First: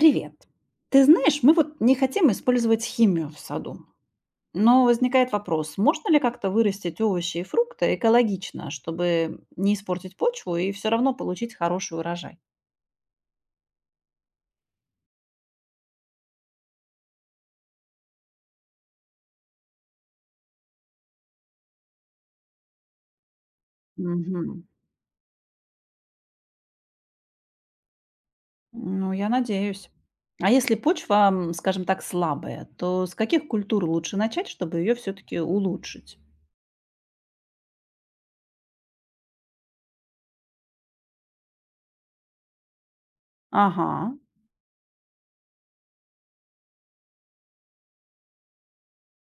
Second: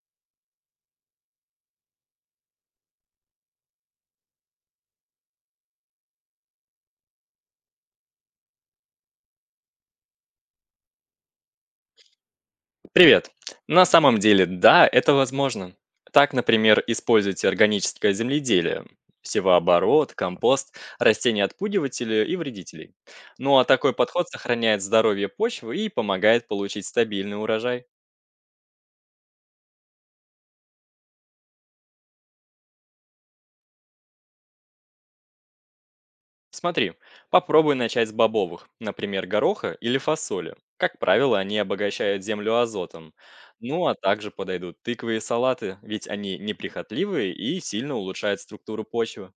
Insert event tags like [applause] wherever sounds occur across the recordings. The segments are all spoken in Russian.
Привет. Ты знаешь, мы вот не хотим использовать химию в саду. Но возникает вопрос, можно ли как-то вырастить овощи и фрукты экологично, чтобы не испортить почву и все равно получить хороший урожай? Привет! На самом деле, да, это возможно. Так, например, используйте органическое земледелие, севооборот, компост, растения отпугиватели и вредителей. Ну а такой подход Мгм. сохраняет здоровье почвы и помогает получить стабильный урожай. Ну, я надеюсь. А если почва, скажем так, слабая, то с каких культур лучше начать, чтобы ее все-таки улучшить? Смотри, попробуй начать с бобовых, например, гороха или фасоли. Как правило, они обогащают землю азотом. Ну а Ага, также подойдут тыквы и салаты, ведь они неприхотливые и сильно улучшают структуру почвы.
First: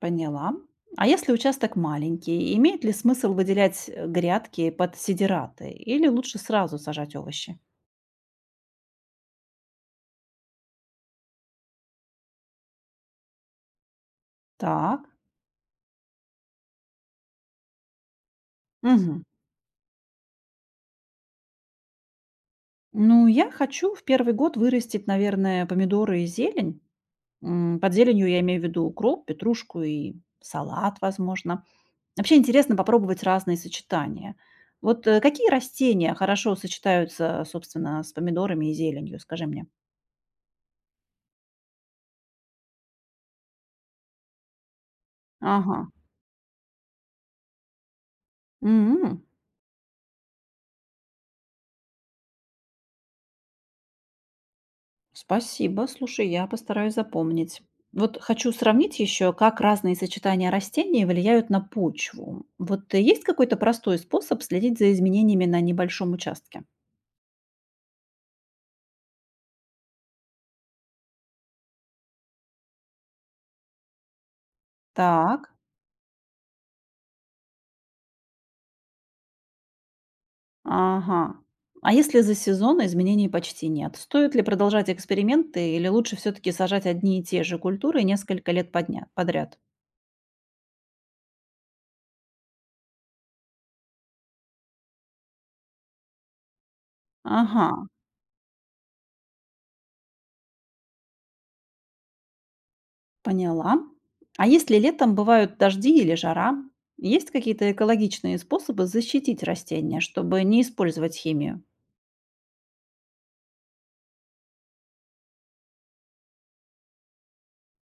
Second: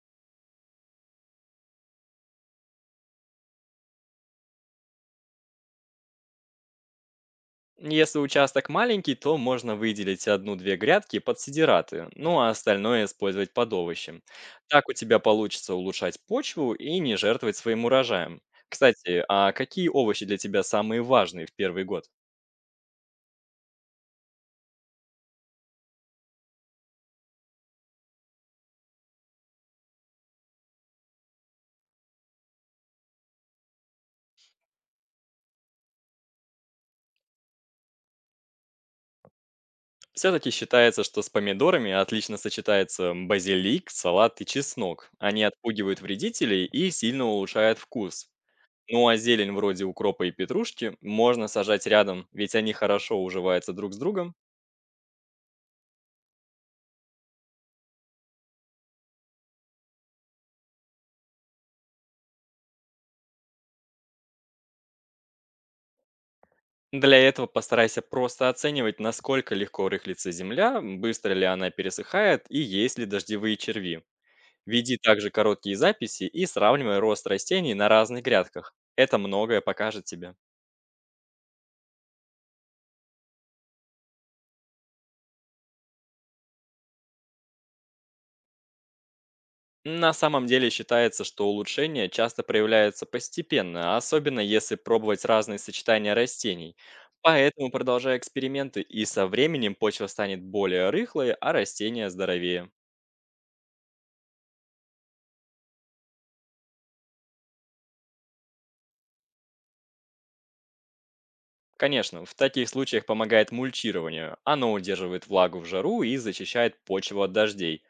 поняла. А если участок маленький, имеет ли смысл выделять грядки под сидираты или лучше сразу сажать овощи? Если участок маленький, то можно выделить одну-две грядки под сидираты, ну а остальное использовать под овощи. Так у Так. тебя получится улучшать почву и не жертвовать своим урожаем. Мгм. Кстати, а какие овощи для тебя самые важные в первый год? Ну, я хочу в первый год вырастить, наверное, помидоры и зелень. Под зеленью я имею в виду укроп, петрушку и салат, возможно. Вообще интересно попробовать разные сочетания. Вот, какие растения хорошо сочетаются, собственно, с помидорами и зеленью, скажи мне? Все-таки считается, что с помидорами отлично сочетается базилик, салат и чеснок. Они Ага. отпугивают вредителей и сильно улучшают вкус. Ну а М. зелень вроде укропа и петрушки можно сажать рядом, ведь они хорошо уживаются друг с другом. Спасибо. Слушай, я постараюсь запомнить. Вот хочу сравнить еще, как разные сочетания растений влияют на почву. Вот есть какой-то простой способ следить за изменениями на небольшом участке? Для этого постарайся просто оценивать, насколько легко рыхлится земля, быстро ли она пересыхает и есть ли дождевые черви. Веди также Так, короткие записи и сравнивай рост растений на разных грядках. Это многое покажет тебе. ага. А если за сезон изменений почти нет? Стоит ли продолжать эксперименты или лучше все-таки сажать одни и те же культуры несколько лет подряд? На самом деле считается, что улучшения часто проявляются постепенно, особенно если пробовать разные сочетания растений. Ага. Поэтому продолжай эксперименты, и со временем почва станет более рыхлой, а растения здоровее. Поняла. А если летом бывают дожди или жара, есть какие-то экологичные способы защитить растения, чтобы не использовать химию? Конечно, в таких случаях помогает мульчирование. Оно удерживает влагу в жару и защищает почву от дождей.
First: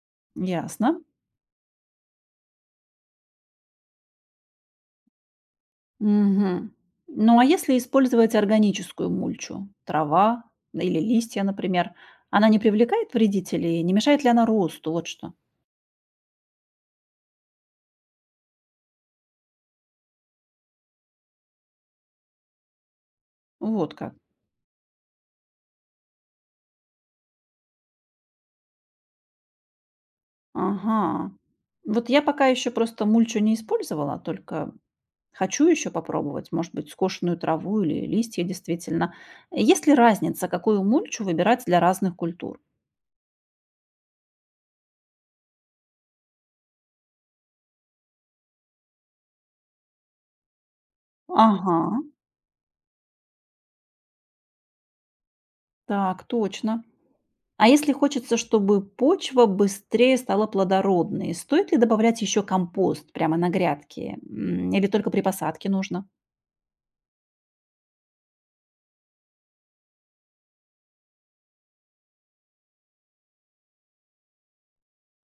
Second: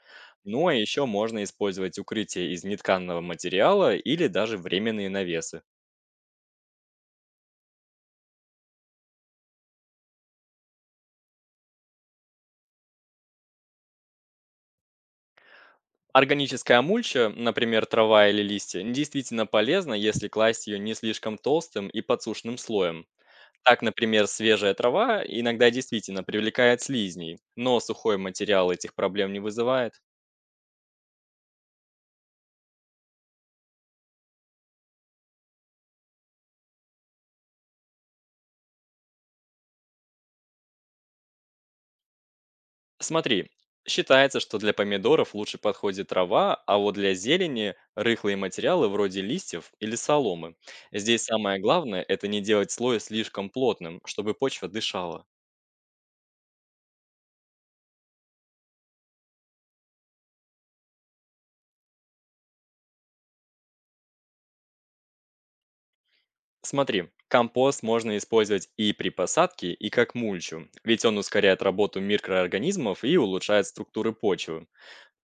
Ну а Ясно. еще можно использовать укрытие из нетканного материала или даже временные навесы. Мгм. Ну а если использовать органическую мульчу, трава или листья, например, она не привлекает вредителей, не мешает ли она росту? Вот что. Органическая мульча, например, трава или листья, действительно полезна, если класть ее не слишком толстым и подсушенным слоем. Так, Вот как. например, свежая трава иногда действительно привлекает слизней, но сухой материал этих проблем не вызывает. Ага. Вот я пока еще просто мульчу не использовала, только хочу еще попробовать, может быть, скошенную траву или листья действительно. Есть ли разница, какую мульчу выбирать для разных культур? Смотри, считается, что для помидоров лучше подходит трава, а вот для зелени рыхлые материалы вроде листьев или соломы. Здесь самое Ага, главное– это не делать слой слишком плотным, чтобы почва дышала. так, точно. А если хочется, чтобы почва быстрее стала плодородной, стоит ли добавлять еще компост прямо на грядке? Или только при посадке нужно? Смотри, компост можно использовать и при посадке, и как мульчу, ведь он ускоряет работу микроорганизмов и улучшает структуры почвы.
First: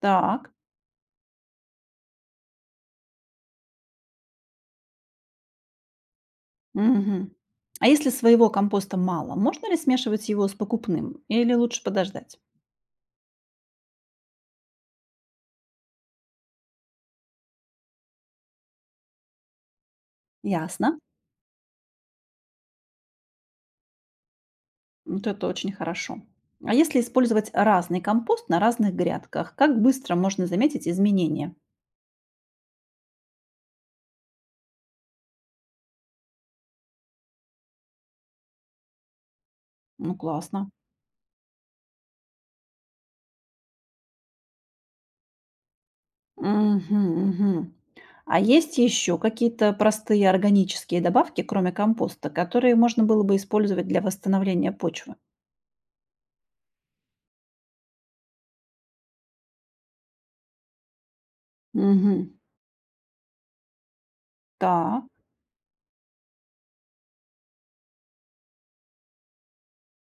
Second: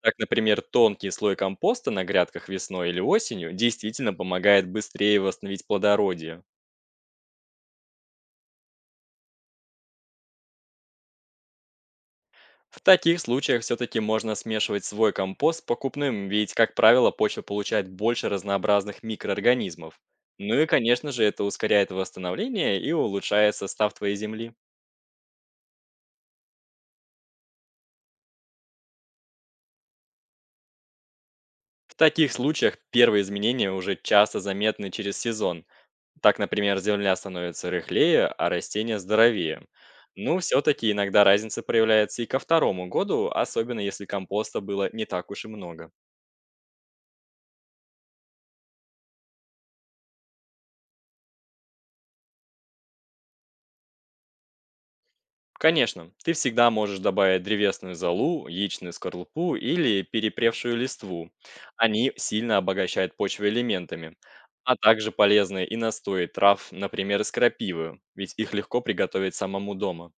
Так, например, тонкий слой компоста на грядках весной или осенью действительно помогает быстрее восстановить плодородие. Мгм. А если своего компоста мало, можно ли смешивать его с покупным? Или лучше подождать? В таких случаях все-таки можно смешивать свой компост с покупным, ведь, как правило, почва получает больше разнообразных микроорганизмов. Ну и, Ясно. конечно же, это ускоряет восстановление и улучшает состав твоей земли. Вот это очень хорошо. А если использовать разный компост на разных грядках, как быстро можно заметить изменения? В таких случаях первые изменения уже часто заметны через сезон. Так, например, земля становится рыхлее, а растения здоровее. Ну, Ну, классно. все-таки иногда разница проявляется и ко второму году, особенно если компоста было не так уж и много. Мгм, мгм. А есть еще какие-то простые органические добавки, кроме компоста, которые можно было бы использовать для восстановления почвы? Конечно, ты всегда можешь добавить древесную золу, яичную скорлупу или перепревшую листву. Они Угу, сильно обогащают почву элементами, а так, также полезны и настои трав, например, из крапивы, ведь их легко приготовить самому дома.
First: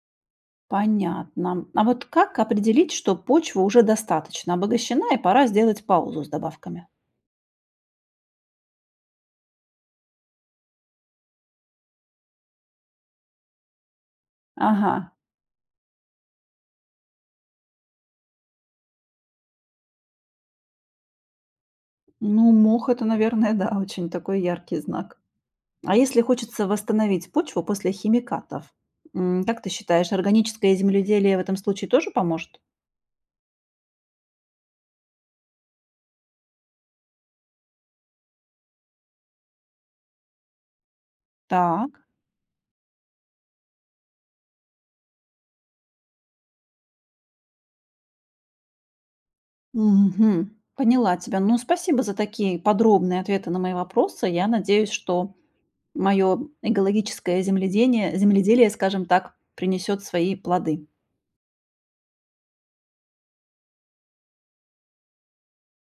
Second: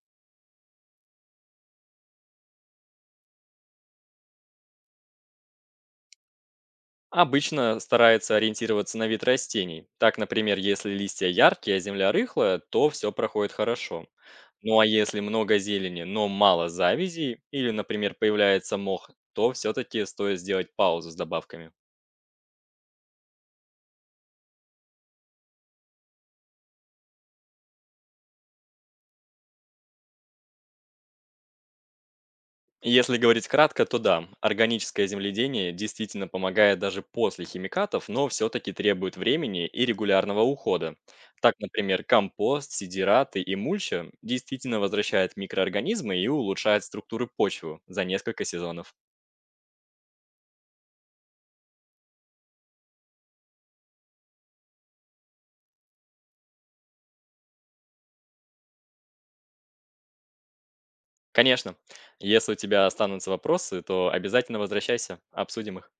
понятно. А вот как определить, что почва уже достаточно обогащена и пора сделать паузу с добавками? Обычно стараются ориентироваться на вид растений. Так, например, если листья яркие, а земля рыхлая, то все проходит хорошо. Ну а Ага. если много зелени, но мало завязей, или, например, появляется мох, то все-таки стоит сделать паузу с добавками. Ну, мох это, наверное, [laughs] да, очень такой яркий знак. А если хочется восстановить почву после химикатов, как ты считаешь, органическое земледелие в этом случае тоже поможет? Если говорить кратко, то да, органическое земледение действительно помогает даже после химикатов, но все-таки требует времени и регулярного ухода. Так, Так. например, компост, сидираты и мульча действительно возвращают микроорганизмы и улучшают структуры почвы за несколько сезонов. Мгм. Поняла тебя. Ну, спасибо за такие подробные ответы на мои вопросы. Я надеюсь, что мое экологическое земледелие, скажем так, принесет свои плоды. Конечно, если у тебя останутся вопросы, то обязательно возвращайся, обсудим их.